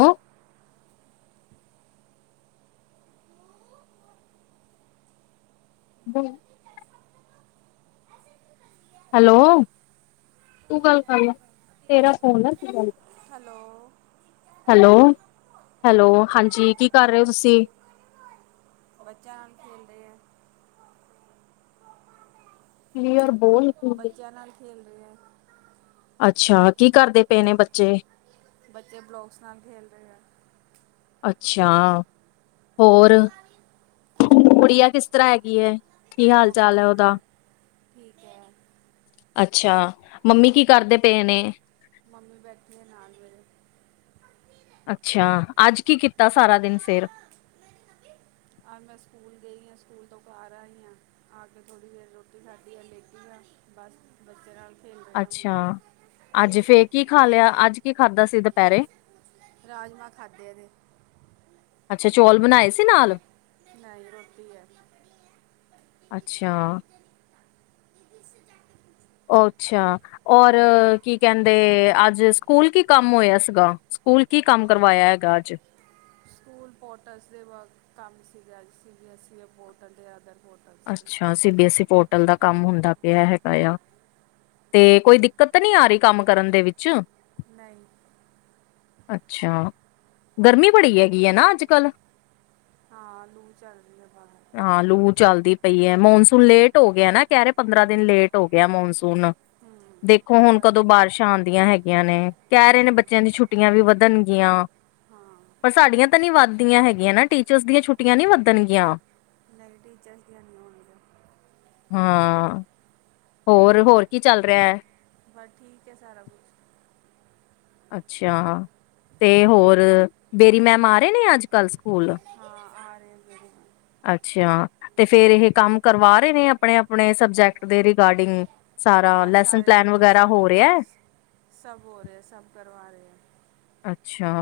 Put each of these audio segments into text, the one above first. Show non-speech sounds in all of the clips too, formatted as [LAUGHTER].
ਓਹ [INAUDIBLE] [UNINTELLIGIBLE] ਹੈਲੋ, ਤੂੰ ਗੱਲ ਕਰ ਲਾ ਤੇਰਾ ਫੋਨ ਆ ਤੂੰ ਗੱਲ ਕ ਹੈਲੋ। ਹੈਲੋ-ਹੈਲੋ, ਹਾਂਜੀ ਕੀ ਕਰ ਰਹੇ ਹੋ ਤੁਸੀਂ? ਬੱਚਿਆਂ ਨਾਲ ਖੇਲਦੇ ਆ। ਕਲੀਅਰ ਬੋਲ ਤੂੰ। ਬੱਚਿਆਂ ਨਾਲ ਖੇਲ ਰਹੇ ਆ। ਅੱਛਾ, ਕੀ ਕਰਦੇ ਪਏ ਨੇ ਬੱਚੇ? ਬੱਚੇ ਬਲੋਕਸ ਨਾਲ ਖੇਲ ਰਹੇ ਆ। ਅੱਛਾ। ਹੋਰ ਗੁੜੀਆ ਕਿਸ ਤਰ੍ਹਾਂ ਹੈਗੀ ਏ? ਉਹ ਬੀ ਠੀਕ ਐ, ਠੀਕ ਐ। ਅੱਛਾ ਮੰਮੀ ਕੀ ਕਰਦੇ ਪਏ ਨੇ? ਮੰਮੀ ਬੈਠੀ ਹੈ ਨਾਲ ਮੇਰੇ। ਅੱਛਾ ਅੱਜ ਕੀ ਕੀਤਾ ਸਾਰਾ ਦਿਨ ਫਿਰ? ਆ ਮੈਂ ਸਕੂਲ ਗਈ ਹਾਂ ਸਕੂਲ ਤੋਂ ਘਰ ਆਈ ਹਾਂ ਆ ਕੇ ਥੋੜ੍ਹੀ ਦੇਰ ਰੋਟੀ ਖਾਧੀ ਆ ਲੇਟੀ ਆ ਬਸ। ਬੱਚੇ ਰਲ ਖੇਲ ਰਹੇ ਆ ਹੁਣ,,, ਅੱਛਾ ਅੱਜ ਦੀਦੀ ਫੇਰ ਕੀ ਖਾ ਲਿਆ ਅੱਜ ਕੀ ਖਾਧਾ ਸੀ ਦੁਪਹਿਰੇ ਰਾਜਮਾਂ ਖਾਧੇ ਅਜੇ ਅੱਛਾ, ਚੌਲ ਬਣਾਏ ਸੀ ਨਾਲ ਨਹੀਂ ਰੋਟੀ ਹੈ ਅੱਛਾ [INAUDIBLE] ਅੱਛਾ ਔਰ, ਕੀ ਕਹਿੰਦੇ, ਅੱਜ ਸਕੂਲ ਕੀ ਕੰਮ ਹੋਇਆ ਸੀਗਾ, ਸਕੂਲ ਕੀ ਕੰਮ ਕਰਵਾਇਆ ਹੈਗਾ ਅੱਜ ਸਕੂਲ ਪੋਟਸ ਦੇ ਕੰਮ ਸੀਗਾ C B S E portal ਤੇ ਅਦਰ ਪੋਟਲ ਅੱਛਾ C B S E portal ਦਾ ਕੰਮ ਹੁੰਦਾ ਪਿਆ ਹੈਗਾ ਆ ਤੇ ਕੋਈ ਦਿੱਕਤ ਤਾਂ ਨਹੀ ਆ ਰਹੀ ਕੰਮ ਕਰਨ ਦੇ ਵਿੱਚ ਨਹੀਂ ਅੱਛਾ, ਗਰਮੀ ਬੜੀ ਹੈਗੀ ਹੈ ਨਾ ਅੱਜ ਕੱਲ੍ਹ ਹਾਂ, ਲੂ ਚੱਲਦੀ ਹੈ ਬਾਹਰ ਹਾਂ, ਲੂ ਚੱਲਦੀ ਪਈ ਹੈ, ਮੌਨਸੂਨ ਲੇਟ ਹੋ ਗਿਆ ਏ ਨਾ, ਕਹਿ ਰਹੇ ਪੰਦਰਾਂ ਦਿਨ ਲੇਟ ਹੋ ਗਿਆ ਮੌਨਸੂਨ ਹੂੰ ਦੇਖੋ, ਹੁਣ ਦਿਨ ਕਦੋਂ ਬਾਰਿਸ਼ਾਂ ਆਉਂਦੀਆਂ ਹੈਗੀਆਂ ਨੇ ਕਹਿ ਰਹੇ ਨੇ ਬੱਚਿਆਂ ਹਾਂ, ਦੀ ਛੁੱਟੀਆਂ ਵੀ ਵੱਧਣ ਯਾਂ ਹਾਂ ਪਰ ਸਾਡੀਆਂ ਤਾਂ ਨਹੀਂ ਵੱਧਦੀਆਂ ਹੈਗੀਆਂ ਨਾ ਟੀਚਰਸ ਦੀਆਂ ਛੁੱਟੀਆਂ ਨੀ ਵੱਧਣਗੀਆਂ ਨਹੀਂ, ਟੀਚਰਜ਼ ਦੀਆਂ ਨਹੀਂ ਹੋਣਗੀਆਂ ਹਾਂ ਹੋਰ, ਹੋਰ ਕੀ ਚੱਲ ਰਿਹੈ ਬਸ, ਠੀਕ ਹੈ ਸਾਰਾ ਕੁ ਅੱਛਾ, ਤੇ ਹੋਰ, ਬੇਰੀ ਮੈਮ ਆ ਰਹੇ ਨੇ, ਅੱਜ ਕੱਲ੍ਹ ਸਕੂਲ ਹਾਂ, ਆ ਰਹੇ ਨੇ ਅੱਛਾ, ਤੇ ਫੇਰ ਇਹ ਕੰਮ ਕਰਵਾ ਰਹੇ ਨੇ ਆਪਣੇ ਆਪਣੇ ਸਬਜੈਕਟ ਦੇ ਰਿਗਾਰਡਿੰਗ, ਸਾਰਾ ਹਾਂ ਲੈਸਨ ਸਾਰੇ ਪਲੈਨ ਟੀਚਰਸ ਵਗੈਰਾ ਕਰ ਹੋ ਰਿਹੈ ਸਭ ਹੋ ਰਿਹਾ ਹੈ, ਸਭ ਕਰਵਾ ਰਹੇ ਅੱਛਾ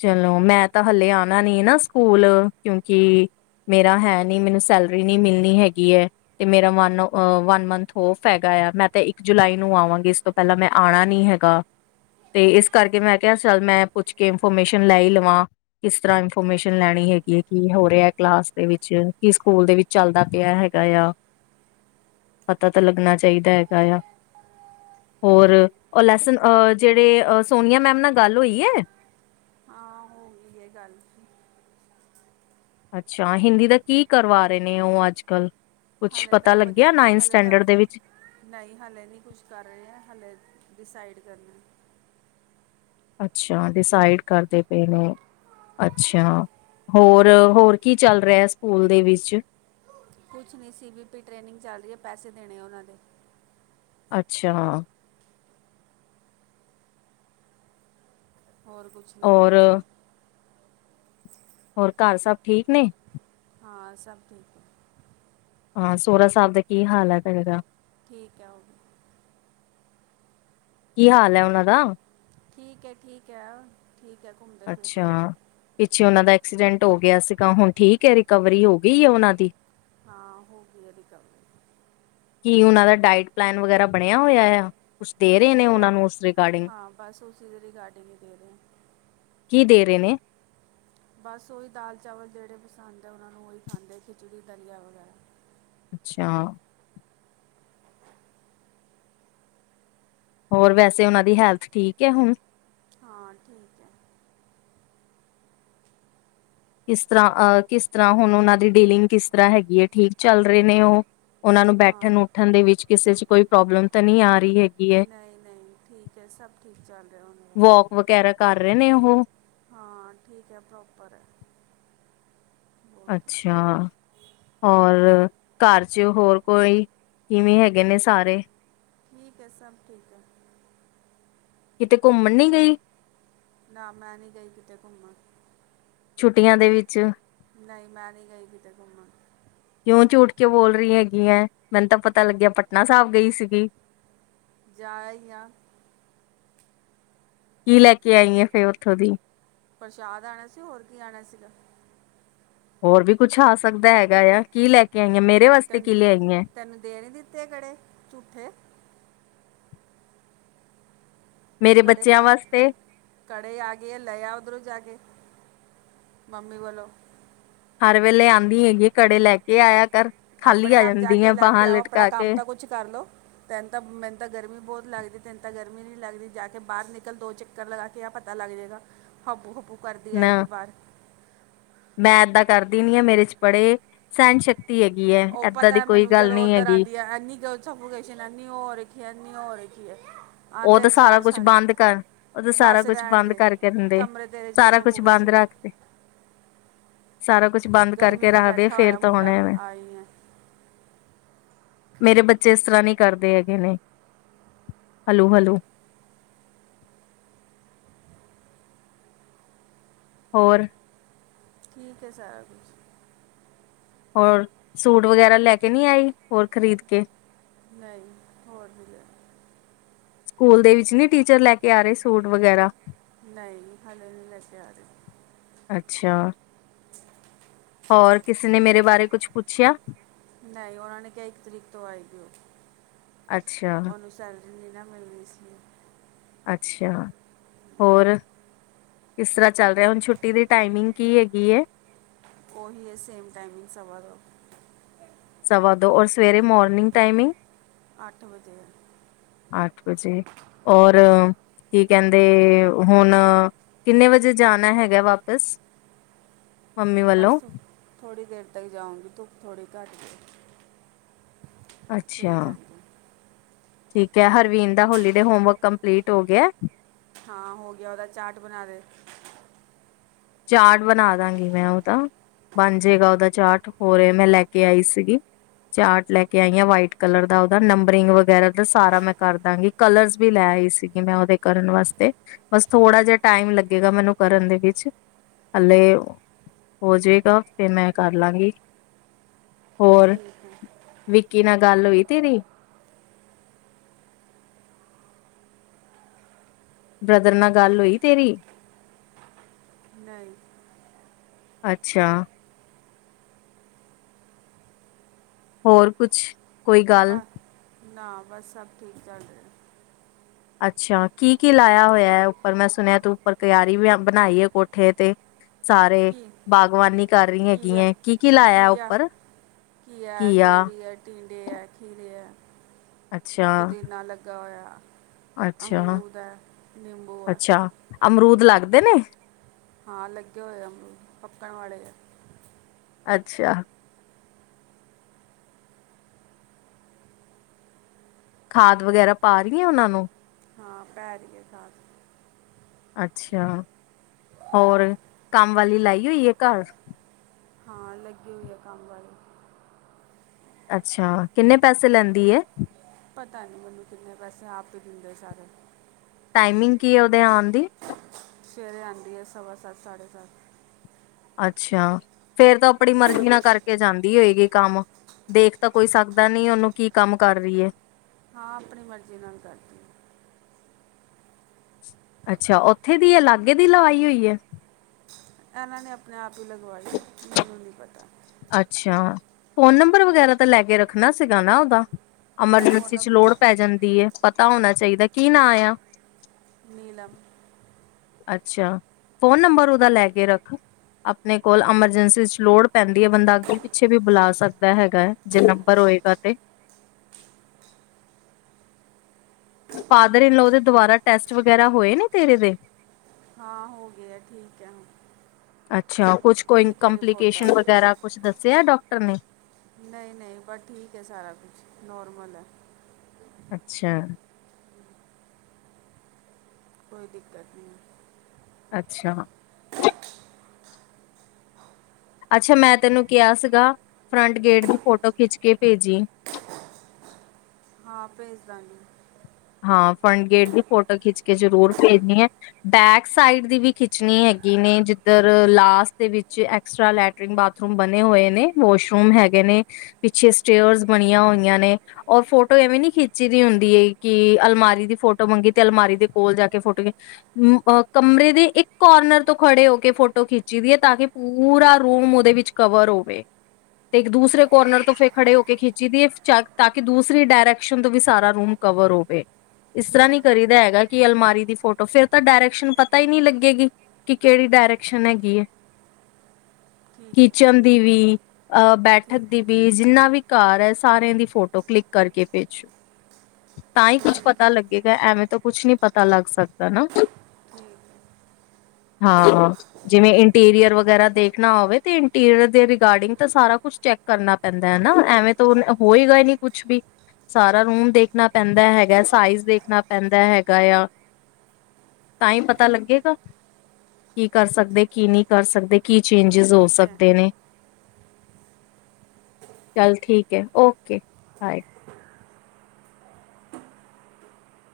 ਚਲੋ, ਮੈਂ ਤਾਂ ਹਲੇੇ ਆਉਣਾ ਨੀ ਨਾ ਸਕੂਲ, ਕਿਉਕਿ ਮੇਰਾ ਹੈ ਨੀ, ਮੈਨੂੰ ਸੈਲਰੀ ਨਹੀ ਮਿਲਣੀ ਹੈਗੀ ਐ। ਤੇ ਮੇਰਾ ਵਨ, ਵਨ ਮੰਥ ਔਫ ਹੈਗਾ ਆ, ਮੈਂ ਤਾਂ ਇੱਕ ਜੁਲਾਈ ਨੂੰ ਆਵਾਂਗੀ ਸ ਪਹਿਲਾਂ ਮੈਂ ਆਉਣਾ ਨੀ ਹੈਗਾ, ਤੇ ਇਸ ਕਰਕੇ ਮੈਂ ਕਿਹਾ, ਸਰ, ਮੈਂ ਪੁੱਛ ਕੇ ਇਨਫੋਰਮੇਸ਼ਨ ਲੈ ਹੀ ਲਵਾਂ ਕਿਸ ਤਰ੍ਹਾਂ ਇਨਫੋਰਮੇਸ਼ਨ ਲੈਣੀ ਹੈਗੀ, ਕੀ ਹੋ ਰਿਹੇ ਕਲਾਸ ਦੇ ਵਿੱਚ, ਕੀ ਸਕੂਲ ਦੇ ਵਿੱਚ ਚੱਲਦਾ ਪਿਆ ਹੈਗਾ ਆ, ਪਤਾ ਤਾਂ ਲੱਗਣਾ ਚਾਹੀਦਾ ਹੈਗਾ ਆ। ਹੋਰ, ਓ ਲੈਸਨ ਅ, ਜਿਹੜੇ ਸੋਨੀਆ ਮੈਮ ਨਾਲ ਗੱਲ ਹੋਈ ਐ ਹਾਂ [UNINTELLIGIBLE] ਗੱਲ ਅੱਛਾ ਹਿੰਦੀ ਦਾ ਕੀ ਕਰਵਾ ਰਹੇ ਨੇ, ਉਹ ਅੱਜ ਕੱਲ ਕੁਛ ਹਲੇ ਪਤਾ ਤਾਂ ਲੱਗਿਆ, ਬੱਚੇ ਨਾਈਨ ਹਲੇ ਤਾਂ ਸਟੈਂਡਰਡ ਦੇ ਵਿੱਚ ਨਹੀਂ ਹਾਲੇ ਨਹੀਂ ਕੁਛ ਕਰ ਰਹੇ ਹੈ, ਹਾਲੇੇ ਡਿਸਾਈਡ ਕਰਨਾ ਅੱਛਾ, ਡਿਸਾਈਡ ਕਰਦੇ ਪਏ ਨੇ ਅੱਛਾ, ਹੋਰ, ਹੋਰ ਕੀ ਚੱਲ ਰਿਹੇ ਸਕੂਲ ਦੇ ਵਿੱਚ ਕੁਛ ਨਹੀਂ ਸੀ, ਵੀ ਪੀ ਟ੍ਰੇਨਿੰਗ ਚੱਲ ਰਹੀ ਹੈ, ਪੈਸੇ ਦੇਣੇ ਉਹਨਾਂ ਦੇ ਅੱਛਾ। ਹੋਰ ਕੁਛ ਨੀ ਹੋ ਔਰ ਰਿਹਾ। ਹੋਰ, ਘਰ ਸਭ ਠੀਕ ਨੇ? ਹਾਂ ਸਭ ਠੀਕ। ਹੈ ਹਾਂ ਸੋਹਰਾ ਸਾਹਿਬ ਦਾ ਕੀ ਹਾਲ ਹੈ ਤੇਰੇ ਦਾ? ਠੀਕ ਹੈ ਉਹ ਵੀ। ਕੀ ਹਾਲ ਹੈ ਉਨਾਂ ਦਾ? ਠੀਕ ਹੈ, ਠੀਕ ਹੈ। ਠੀਕ ਹੈ ਘੁੰਮ। ਅੱਛਾ। ਪਿੱਛੇ ਉਹਨਾਂ ਦਾ ਐਕਸੀਡੈਂਟ ਹੋ ਗਿਆ ਸੀਗਾ ਹੁਣ ਠੀਕ ਹੈ ਰਿਕਵਰੀ ਹੋ ਗਈ ਹੈ ਉਹਨਾਂ ਦੀ? ਹਾਂ ਹੋ ਗਈ ਹੈ ਰਿਕਵਰੀ। ਕੀ ਉਨਾਂ ਦਾ ਡਾਇਟ ਪਲੈਨ ਵਗੈਰਾ ਬਣਿਆ ਹੋਇਆ ਆ? ਕੁਛ ਦੇ ਰਹੇ ਨੇ ਨਹੀਂ ਉਹਨਾਂ ਉਹ, ਨੂੰ ਉਸ ਰਿਗਾਰਡਿੰਗ ਹਾਂ ਬਸ ਉਸੀ ਦੀ ਰਿਗਾਰਡਿੰਗ ਹੀ ਦੇ ਰਹੇ ਹਾਂ। ਕੀ ਦੇ ਰਹੇ ਨੇ? ਬਸ ਉਹੀ ਦਾਲ ਚਾਵਲ ਜਿਹੜੇ ਪਸੰਦ ਹੈ ਉਹਨਾਂ ਨੂੰ ਉਹੀ ਖਾਂਦੇ ਖਿਚੜੀ, ਦਲੀਆ ਵਗੈਰਾ। ਅੱਛਾ। ਹੋਰ ਵੈਸੇ, ਉਹਨਾਂ ਦੀ ਹੈਲਥ ਠੀਕ ਹੈ ਹੁਣ? ਹਾਂ ਠੀਕ। ਹੈ ਕਿਸ ਤਰ੍ਹਾਂ ਕਿਸ ਤਰ੍ਹਾਂ ਹੁਣ ਉਹਨਾਂ ਦੀ ਡੀਲਿੰਗ ਕਿਸ ਤਰ੍ਹਾਂ ਹੈਗੀ ਹੈ ਠੀਕ ਚੱਲ ਰਹੇ ਨੇ ਉਹ। ਉਹਨਾਂ ਨੂੰ ਹਾਂ ਬੈਠਣ ਉੱਠਣ ਦੇ ਵਿੱਚ ਕਿਸੇ ਚ ਕੋਈ ਪ੍ਰੋਬਲਮ ਤਾਂ ਨਹੀਂ ਆ ਰਹੀ ਹੈਗੀ। ਹੈ ਨਹੀਂ, ਨਹੀਂ ਠੀਕ ਹੈ ਸਭ ਠੀਕ ਚੱਲ ਰਿਹਾ ਹੁਣ। ਵੋਕ ਵਗੈਰਾ ਕਰ ਰਹੇ ਨੇ ਉਹ? ਹਾਂ ਠੀਕ ਹੈ ਪ੍ਰੋਪਰ ਹੈ। ਓਕੇ ਅੱਛਾ ਹੋਰ। ਘਰ ਚ ਹੋਰ ਕੋਈ ਕਿਵੇਂ ਹੈਗੇ ਨੇ ਸਾਰੇ? ਠੀਕ ਹੈ, ਸਭ ਠੀਕ ਹੈ। ਕਿਤੇ ਘੁੰਮਣ ਨਹੀ ਗਈ? ਨਾ ਮੈਂ ਨੀ ਗਈ ਕਿਤੇ ਘੁੰਮਣ। ਛੁੱਟੀਆਂ ਦੇ ਵਿੱਚ। ਨਈ, ਮੈਂ ਨਹੀਂ, ਗਈ ਕਿਤੇ ਘੁੰਮਣ। ਕਿਉਂ ਝੂਠ ਕਿਉਂ ਬੋਲ ਰਹੀ ਹੈਗੀ ਹੈ। ਮੈਨੂੰ ਤਾਂ ਪਤਾ ਲੱਗਿਆ ਪਟਨਾ ਸਾਹਿਬ ਗਈ ਸੀਗੀ। ਜਾ ਆਈ ਆ। ਕੀ ਲੈ ਕੇ ਆਈ ਆ ਫਿਰ ਉੱਥੋਂ ਦੀ? ਪ੍ਰਸ਼ਾਦ ਆਉਣਾ ਸੀ ਹੋਰ ਕੀ ਆਉਣਾ ਸੀਗਾ। ਹੋਰ ਵੀ ਕੁੱਛ ਆ ਸਕਦਾ ਹੈਗਾ ਆ ਕੀ ਲੈ ਕੇ ਆਈ ਆਂ ਮੇਰੇ ਵਾਸਤੇ ਤੈਨ ਕੀ ਲੈ ਆਈ ਹੈ? ਤੈਨੂੰ ਦੇ ਨਹੀਂ ਦਿੱਤੇ ਕਿਹੜੇ ਝੂਠੇ। ਮੇਰੇ ਕੜੇ ਬੱਚਿਆਂ ਪਾ। ਵਾਸਤੇ ਕੜੇ ਆ ਗਏ ਆ ਲੇ ਆ ਉੱਧਰੋਂ ਜਾ ਕੇ ਮੰਮੀ ਵੱਲੋਂ। ਹਰ ਵੇਲੇ ਆਉਂਦੀ ਹੈਗੀ ਕੜੇ ਲੈ ਕੇ ਆਇਆ ਕਰ। ਖਾਲੀ ਆਪਣੇ ਆ ਆਪ ਜਾ ਜਾਂਦੀ ਕੇ ਹੈ ਲੈ ਕੇ ਬਾਹਾਂ ਆਓ ਆਪਣਾ ਲਟਕਾ ਕੰਮ ਕੇ ਤਾਂ ਕੁਛ ਕਰ ਲਓ। ਤੈਨੂੰ ਤਾਂ ਮੈਨੂੰ ਗਰਮੀ ਬਹੁਤ ਲੱਗਦੀ ਤੈਨੂੰ ਤਾਂ ਗਰਮੀ ਨੀ ਲੱਗਦੀ ਜਾ ਕੇ ਬਾਹਰ ਨਿਕਲ ਦੋ ਚੱਕਰ ਲਗਾ ਕੇ। ਕਿਆ ਪਤਾ ਲੱਗ ਜਾਵੇਗਾ ਹੱਬੂ ਹੱਬੂ ਕਰਦੀ ਨਾ ਆਏਗੀ ਬਾਹਰ। ਮੈਂ ਇੱਦਾਂ ਕਰਦੀ ਨੀ ਆ ਮੇਰੇ ਚ ਬੜੇ ਸਹਿਣ ਸ਼ਕਤੀ ਹੈਗੀ। ਹੈ ਉਹ ਏਦਾਂ ਦੀ ਪਤਾ ਕੋਈ ਮੈਨੂੰ ਗੱਲ ਜਦੋਂ ਨੀ ਉੱਧਰ ਹੈਗੀ ਆਉਂਦੀ ਹੈ ਐੰਨੀ। ਸਫੋਕੇਸ਼ਨ ਇਨੀ ਹੋ ਰਖੀ ਇਨੀ ਹੋ ਰਖੀ ਹੈ। ਉਹ ਤਾਂ ਆਂਦੇ ਸਾਰਾ ਸਾਰ ਕੁਛ ਸਰ ਬੰਦ ਕਰ ਉਹ ਤਾਂ ਸਾਰਾ ਬਸ ਕੁਛ ਰਹਿਣ ਬੰਦ ਦੇ ਕਰਕੇ ਦਿੰਦੇ। ਕਮਰੇ ਤੇਰੇ ਚ ਵੀ ਸਾਰਾ ਕੁਛ ਬੰਦ ਸਫੋਕੇਸ਼ਨ। ਰੱਖਦੇ ਸਾਰਾ ਕੁਛ ਬੰਦ ਗਰਮੀ ਕਰਕੇ 'ਚ ਰੱਖਦੇ ਆ ਬੈਠਾ ਫੇਰ ਹੋਇਆ ਤਾਂ ਹੁਣ ਮੁੰਡਾ ਐਵੇਂ। ਆਈ ਹੈ ਮੇਰੇ ਬੱਚੇ ਇਸ ਤਰ੍ਹਾਂ ਨੀ ਕਰਦੇ ਹੈਗੇ ਨੇ। Hello, hello. ਹੋਰ? ਠੀਕ, ਹੈ ਸਾਰਾ ਕੁਛ। ਹੋਰ, ਸੂਟ ਵਗੈਰਾ ਲੈ ਕੇ ਨਹੀਂ ਆਈ, ਹੋਰ ਖ਼ਰੀਦ ਕੇ? ਨਹੀਂ, ਹੋਰ ਨਹੀਂ ਲਿਆ। ਸਕੂਲ ਦੇ ਵਿੱਚ ਨਹੀਂ, ਟੀਚਰ ਲੈ ਕੇ ਆ ਰਹੇ ਸੂਟ ਵਗੈਰਾ? ਨਹੀਂ, ਹਲੇ ਨੀ ਲੈ ਕੇ ਆ ਰਹੇ। ਅੱਛਾ। [UNINTELLIGIBLE] ਹੋਰ ਕਿਸੇ, ਨੇ ਮੇਰੇ ਬਾਰੇ ਕੁਛ ਪੁੱਛਿਆ? ਨਹੀਂ, ਉਹਨਾਂ ਨੇ ਕਿਹਾ, ਇੱਕ ਤਰੀਕ ਤੋਂ ਆਈ ਜਾਉ, ਅੱਛਾ ਉਹਨੂੰ ਸੈਲਰੀ, ਨਹੀਂ ਨਾ ਮਿਲ ਨਹੀਂ ਸੀ। ਅੱਛਾ, ਹੋਰ ਕਿਸ ਤਰ੍ਹਾਂ ਚੱਲ ਰਿਹਾ? ਹੁਣ ਛੁੱਟੀ ਦੀ ਟਾਈਮਿੰਗ? ਕੀ ਹੈਗੀ ਏ? ਉਹੀ ਏ, ਸੇਮ ਟਾਈਮਿੰਗ ਸਵਾ ਦੋ। ਸਵਾ ਦੋ, ਔਰ ਸਵੇਰੇ ਮੋਰਨਿੰਗ ਟਾਈਮਿੰਗ? ਅੱਠ ਵਜੇ। ਅੱਠ ਵਜੇ, ਔਰ ਕੀ ਕਹਿੰਦੇ, ਹੁਣ ਕਿੰਨੇ ਵਜੇ ਜਾਣਾ ਹੈਗਾ ਵਾਪਿਸ? [UNINTELLIGIBLE] ਬਸ, ਵੱਲੋਂ ਥੋੜ੍ਹੀ ਦੇਰ ਤੱਕ, ਜਾਊਂਗੀ ਧੁੱਪ ਥੋੜ੍ਹੀ ਘੱਟ ਜਾਏ। ਅੱਛਾ, ਠੀਕ ਐ, ਹਰਵੀਨ ਦਾ ਹੋਲੀ ਡੇ ਹੋਮਵਰਕ ਕੰਪਲੀਟ ਹੋ ਗਿਆ? ਹਾਂ, ਹੋ ਗਿਆ ਉਹਦਾ, ਚਾਰਟ ਬਣਾ ਰਹੇ। ਚਾਰਟ ਬਣਾ, ਦਾਂਗੀ ਮੈਂ ਉਹਦਾ। ਬਣ ਜਾਏਗਾ ਉਹਦਾ ਚਾਰਟ, ਹੋਰ ਮੈਂ ਲੈ ਕੇ ਆਈ ਸੀਗੀ। ਚਾਰਟ ਲੈ ਕੇ ਆਈ ਆ, ਵਾਈਟ ਕਲਰ ਦਾ ਉਹਦਾ, ਨੰਬਰਿੰਗ ਵਗੈਰਾ ਦਾ, ਸਾਰਾ ਮੈਂ ਕਰ ਦਾਂਗੀ। ਕਲਰਸ, ਵੀ ਲੈ ਆਈ ਸੀਗੀ ਮੈਂ, ਉਹਦੇ ਕਰਨ ਵਾਸਤੇ। ਬਸ, ਥੋੜ੍ਹਾ ਜਿਹਾ ਟਾਈਮ ਲੱਗੇਗਾ, ਮੈਨੂੰ ਕਰਨ ਦੇ ਵਿੱਚ। ਹੱਲੇ, ਹੋ ਜੇਗਾ ਫੇਰ ਮੈਂ ਕਰ ਲਾਂਗੀ ਹੋਰ, ਠੀਕ ਹੈ ਵਿੱਕੀ ਨਾਲ ਗੱਲ ਹੋਈ ਤੇਰੀ? ਬ੍ਰਦਰ, ਨਾਲ ਗੱਲ ਹੋਈ ਤੇਰੀ? ਨਹੀਂ। ਅੱਛਾ। ਹੋਰ, ਕੁਛ? ਕੋਈ ਗੱਲ ਬਾ, ਨਾ, ਬਸ ਸਬ ਠੀਕ ਚੱਲ ਰਿਹਾ। ਅੱਛਾ, ਕੀ, ਕੀ ਲਾਇਆ ਹੋਇਆ ਏ ਉੱਪਰ? ਮੈਂ ਸੁਣਿਆ ਤੂੰ ਉੱਪਰ ਕਿਆਰੀ ਵੀ, ਆ ਬਨਾਈ ਏ ਕੋਠੇ ਤੇ। ਸਾਰੇ, ਕੀ ਬਾਗਵਾਨੀ ਕਰ ਰਹੀ ਹੈਗੀ ਘੀਆ ਹੈ, ਕੀ- ਕੀ ਲਾਇਆ ਘੀਆ ਉੱਪਰ? ਘੀਆ, ਤੋਰੀ ਟੀਂਡੇ ਹੈ, ਖੀਰੇ ਹੈ, ਅੱਛਾ ਪੁਦੀਨਾ ਲੱਗਾ ਹੋਇਆ। ਅੱਛਾ ਅਮਰੂਦ ਐ, ਨਿੰਬੂ ਐ ਅੱਛਾ ਅਮਰੂਦ ਲੱਗਦੇ ਨੇ? ਹਾਂ, ਲੱਗੇ ਹੋਏ ਐ ਅਮਰੂਦ, ਪੱਕਣ ਵਾਲੇ ਆ। ਅੱਛਾ। ਖਾਦ, ਵਗੈਰਾ ਪਾ ਰਹੀ ਐਂ ਉਹਨਾਂ ਨੂੰ? ਹਾਂ, ਪੈ ਰਹੀ ਹੈ ਖਾਦ। ਅੱਛਾ, ਹੋਰ ਕੰਮ ਵਾਲੀ, ਲਾਈ ਹੋਈ ਏ ਘਰ? ਹਾਂ, ਲੱਗੀ ਹੋਈ ਹੈ ਕੰਮ ਵਾਲੀ। ਅੱਛਾ, ਕਿੰਨੇ ਪੈਸੇ ਲੈਂਦੀ ਏ? ਪਤਾ, ਨਹੀਂ ਮੈਨੂੰ ਕਿੰਨੇ ਪੈਸੇ, ਆਪ ਹੀ ਦਿੰਦੇ ਸਾਰੇ। ਟਾਈਮਿੰਗ ਕੀ ਹੈ ਉਹਦੇ ਆਣ ਦੀ? ਸਵੇਰੇ ਆਂਦੀ ਹੈ, ਸਵਾ ਸੱਤ, ਸਾਢੇ ਸੱਤ। ਅੱਛਾ, ਫੇਰ ਤਾਂ ਆਪਣੀ ਮਰਜ਼ੀ ਨਾਲ ਕਰਕੇ ਜਾਂਦੀ ਹੋਏਗੀ ਕੰਮ? ਦੇਖ ਤਾਂ ਕੋਈ ਸਕਦਾ ਨੀ ਉਹਨੂੰ ਕੀ ਕੰਮ ਕਰ ਰਹੀ ਏ। ਹਾਂ ਆਪਣੀ ਮਰਜ਼ੀ ਨਾਲ ਕਰਦੀ। ਹੈ। ਅੱਛਾ ਓਥੇ ਦੀ ਐ, ਲਾਗੇ ਦੀ ਲਵਾਈ ਹੋਈ ਐ? ਏਨਾਂ ਨੇ ਅਪਨੇ ਆਪ ਈ, ਲਗਵਾ ਈ ਮੈਨੂੰ ਨੀ ਪਤਾ। ਅੱਛਾ, ਫੋਨ ਨੰਬਰ ਵਗੈਰਾ ਤਾਂ ਲੈ ਕੇ ਰੱਖਣਾ ਸੀਗਾ ਨਾ ਓਦਾਂ। ਅਮਰਜੰਸੀ ਹੁਣ ਚ ਲੋੜ ਪੈ ਜਾਂਦੀ ਏ, ਪਤਾ ਹੋਨਾ ਚਾਈਦਾ ਕੀ ਨਾਂ ਯਾ। ਨੀਲਮ ਅੱਛਾ, ਫੋਨ ਨੰਬਰ ਓਦਾ ਲੈ ਕੇ ਰੱਖ। ਅਪਨੇ ਕੋਲ ਅਮਰਜੰਸੀ ਚ ਲੋੜ ਪੈਂਦੀ ਏ ਬੰਦਾ ਅੱਗੇ-ਪਿੱਛੇ ਵੀ ਬੁਲਾ ਸਕਦਾ ਹੈਗੈ ਐ। ਜੇ ਨੰਬਰ ਹੋਏਗਾ ਤੇ? ਫਾਦਰ ਠੀਕ ਇਨਲੋ ਹੈ ਦੇ ਦੋਬਾਰਾ ਟੈਸਟ ਵਗੈਰਾ ਹੋਏ ਨੇ ਤੇਰੇ ਦੇ? ਹਾਂ ਹੋ ਗਿਆ ਆ ਠੀਕ ਹੈ ਹੁਨ ਅੱਛਾ, ਕੁਛ ਕੋਈ ਕੰਪਲੀਕੇਸ਼ਨ ਵਗੈਰਾ ਕੁਛ ਦੱਸਿਆ ਡੋਕਟਰ ਨੇ ਨਹੀਂ-ਨਹੀਂ ਬਸ ਠੀਕ ਹੈ ਸਾਰਾ ਕੁਛ ਨੋਰਮਲ ਐ। ਅੱਛਾ ਕੋਈ ਦਿੱਕਤ ਨੀ ਅੱਛਾ। ਅੱਛਾ, ਮੈਂ ਤੈਨੂੰ ਕੈਆ ਸੀਗਾ, ਫਰੰਟ ਗੇਟ ਦੀ ਫੋਟੋ ਖਿੱਚ ਕੇ ਪੇਜੀ। ਹਾਂ ਪੇਜ ਦਾ ਗੀ। ਹਾਂ ਫਰੰਟਗੇੇਟ ਦੀ ਫੋਟੋ ਖਿੱਚ ਕੇ ਜ਼ਰੂਰ ਪੇਜਣੀ ਏ। ਬੈਕ ਸਾਈਡ ਦੀ ਵੀ ਖਿੱਚਣੀ ਹੈਗੀ ਨੇ ਜਿੱਧਰ, ਲਾਸਟ ਦੇ ਵਿੱਚ ਐਕਸਟ੍ਰਾ ਲੈ [UNINTELLIGIBLE] ਬਾਤਰੂਮ ਬਨੇ ਹੋਏ ਨੇ, ਵਾਸ਼ਰੂਮ ਹੈਗੇ ਨੇ। ਪਿੱਛੇ ਸਟੇਅਰਸ ਬਨੀਆਂ ਹੋਈਆਂ ਨੇ, ਔਰ ਫੋਟੋ ਐਵੇਂ ਨੀ ਖਿੱਚੀ ਦੀ ਹੁੰਦੀ। ਕੀ, ਅਲਮਾਰੀ ਦੀ ਫੋਟੋ ਮੰਗੀ ਤੇ ਅਲਮਾਰੀ ਦੇ ਕੋਲ ਜਾ ਕੇ ਫੋਟੋ ਅਮ, ਕਮਰੇ ਦੇ ਇੱਕ ਕੋਰਨਰ ਤੋਂ ਖੜੇ ਹੋ ਕੇ ਫੋਟੋ ਖਿੱਚੀ ਦੀ ਏ ਤਾਂ ਕਿ ਪੂਰਾ ਰੂਮ ਓਦੇ ਵਿੱਚ ਕਵਰ ਔਵੇ। ਤੇ ਇੱਕ ਦੂਸਰੇ ਕੋਨਰ ਤੋਂ ਫਿਰ ਖੜੇ ਹੋ ਕੇ ਖਿੱਚੀ ਦੀ ਚ ਤਾਂ ਕਿ ਦੂਸਰੀ ਡਾਇਰੈਕਸ਼ਨ ਤੋਂ ਵੀ ਸਾਰਾ ਰੂਮ ਕਵਰ ਹੋਵੇ, ਇਸ ਤਰ੍ਹਾਂ ਨੀ ਕਰੀਦਾ ਹੈਗਾ। ਕੀ ਅਲਮਾਰੀ ਦੀ ਫੋਟੋ ਫੇਰ ਤਾਂ ਡਾਇਰੈਕਸ਼ਨ ਪਤਾ ਹੀ ਨੀ ਲੱਗੇਗੀ, ਕਿ ਕਿਹੜੀ ਡਾਇਰੈਕਸ਼ਨ ਹੈਗੀ ਏ। ਕਿਚਨ ਦੀ ਵੀ, ਅਹ ਬੈਠਕ ਦੀ ਵੀ। ਜਿੰਨਾ ਵੀ ਘਰ ਏ ਸਾਰਿਆਂ ਦੀ ਫੋਟੋ ਕਲਿੱਕ ਕਰਕੇ ਭੇਜੋ। ਤਾਂ ਹੀ ਕੁੱਛ ਪਤਾ ਲੱਗੇਗਾ ਐਵੇਂ ਤਾਂ ਕੁਛ ਨੀ ਪਤਾ ਲੱਗ ਸਕਦਾ ਨਾ। ਹਾਂ, ਜਿਵੇਂ ਇੰਟੀਰੀਅਰ ਵਗੈਰਾ ਦੇਖਣਾ ਆਵੇ ਤੇ ਇੰਟੀਰੀਅਰ ਦੇ ਰਿਗਾਰਡਿੰਗ ਸਾਰਾ ਕੁਛ ਚੈਕ ਕਰਨਾ ਪੈਂਦਾ ਹਨਾ ਐਵੇਂ ਤੋ ਹੋਏਗਾ ਹੀ ਨੀ ਕੁੱਛ ਵੀ, ਸਾਰਾ ਰੂਮ ਦੇਖ ਦੇਖਣਾ ਪੈਂਦਾ ਹੈਗਾ ਏ ਸਾਈਜ਼ ਦੇਖਣਾ ਪੈਂਦਾ ਹੈਗਾ ਏ। ਤਾਂ ਹੀ ਪਤਾ ਲੱਗੇਗਾ, ਕੀ ਕਰ ਸਕਦੇ ਕੀ ਨਹੀਂ ਕਰ ਸਕਦੇ। ਕੀ ਚੇਂਜਿਸ ਹੋ ਸਕਦੇ ਨੇ, ਚੱਲ ਠੀਕ ਏ ਓਕੇ ਬਾਏ।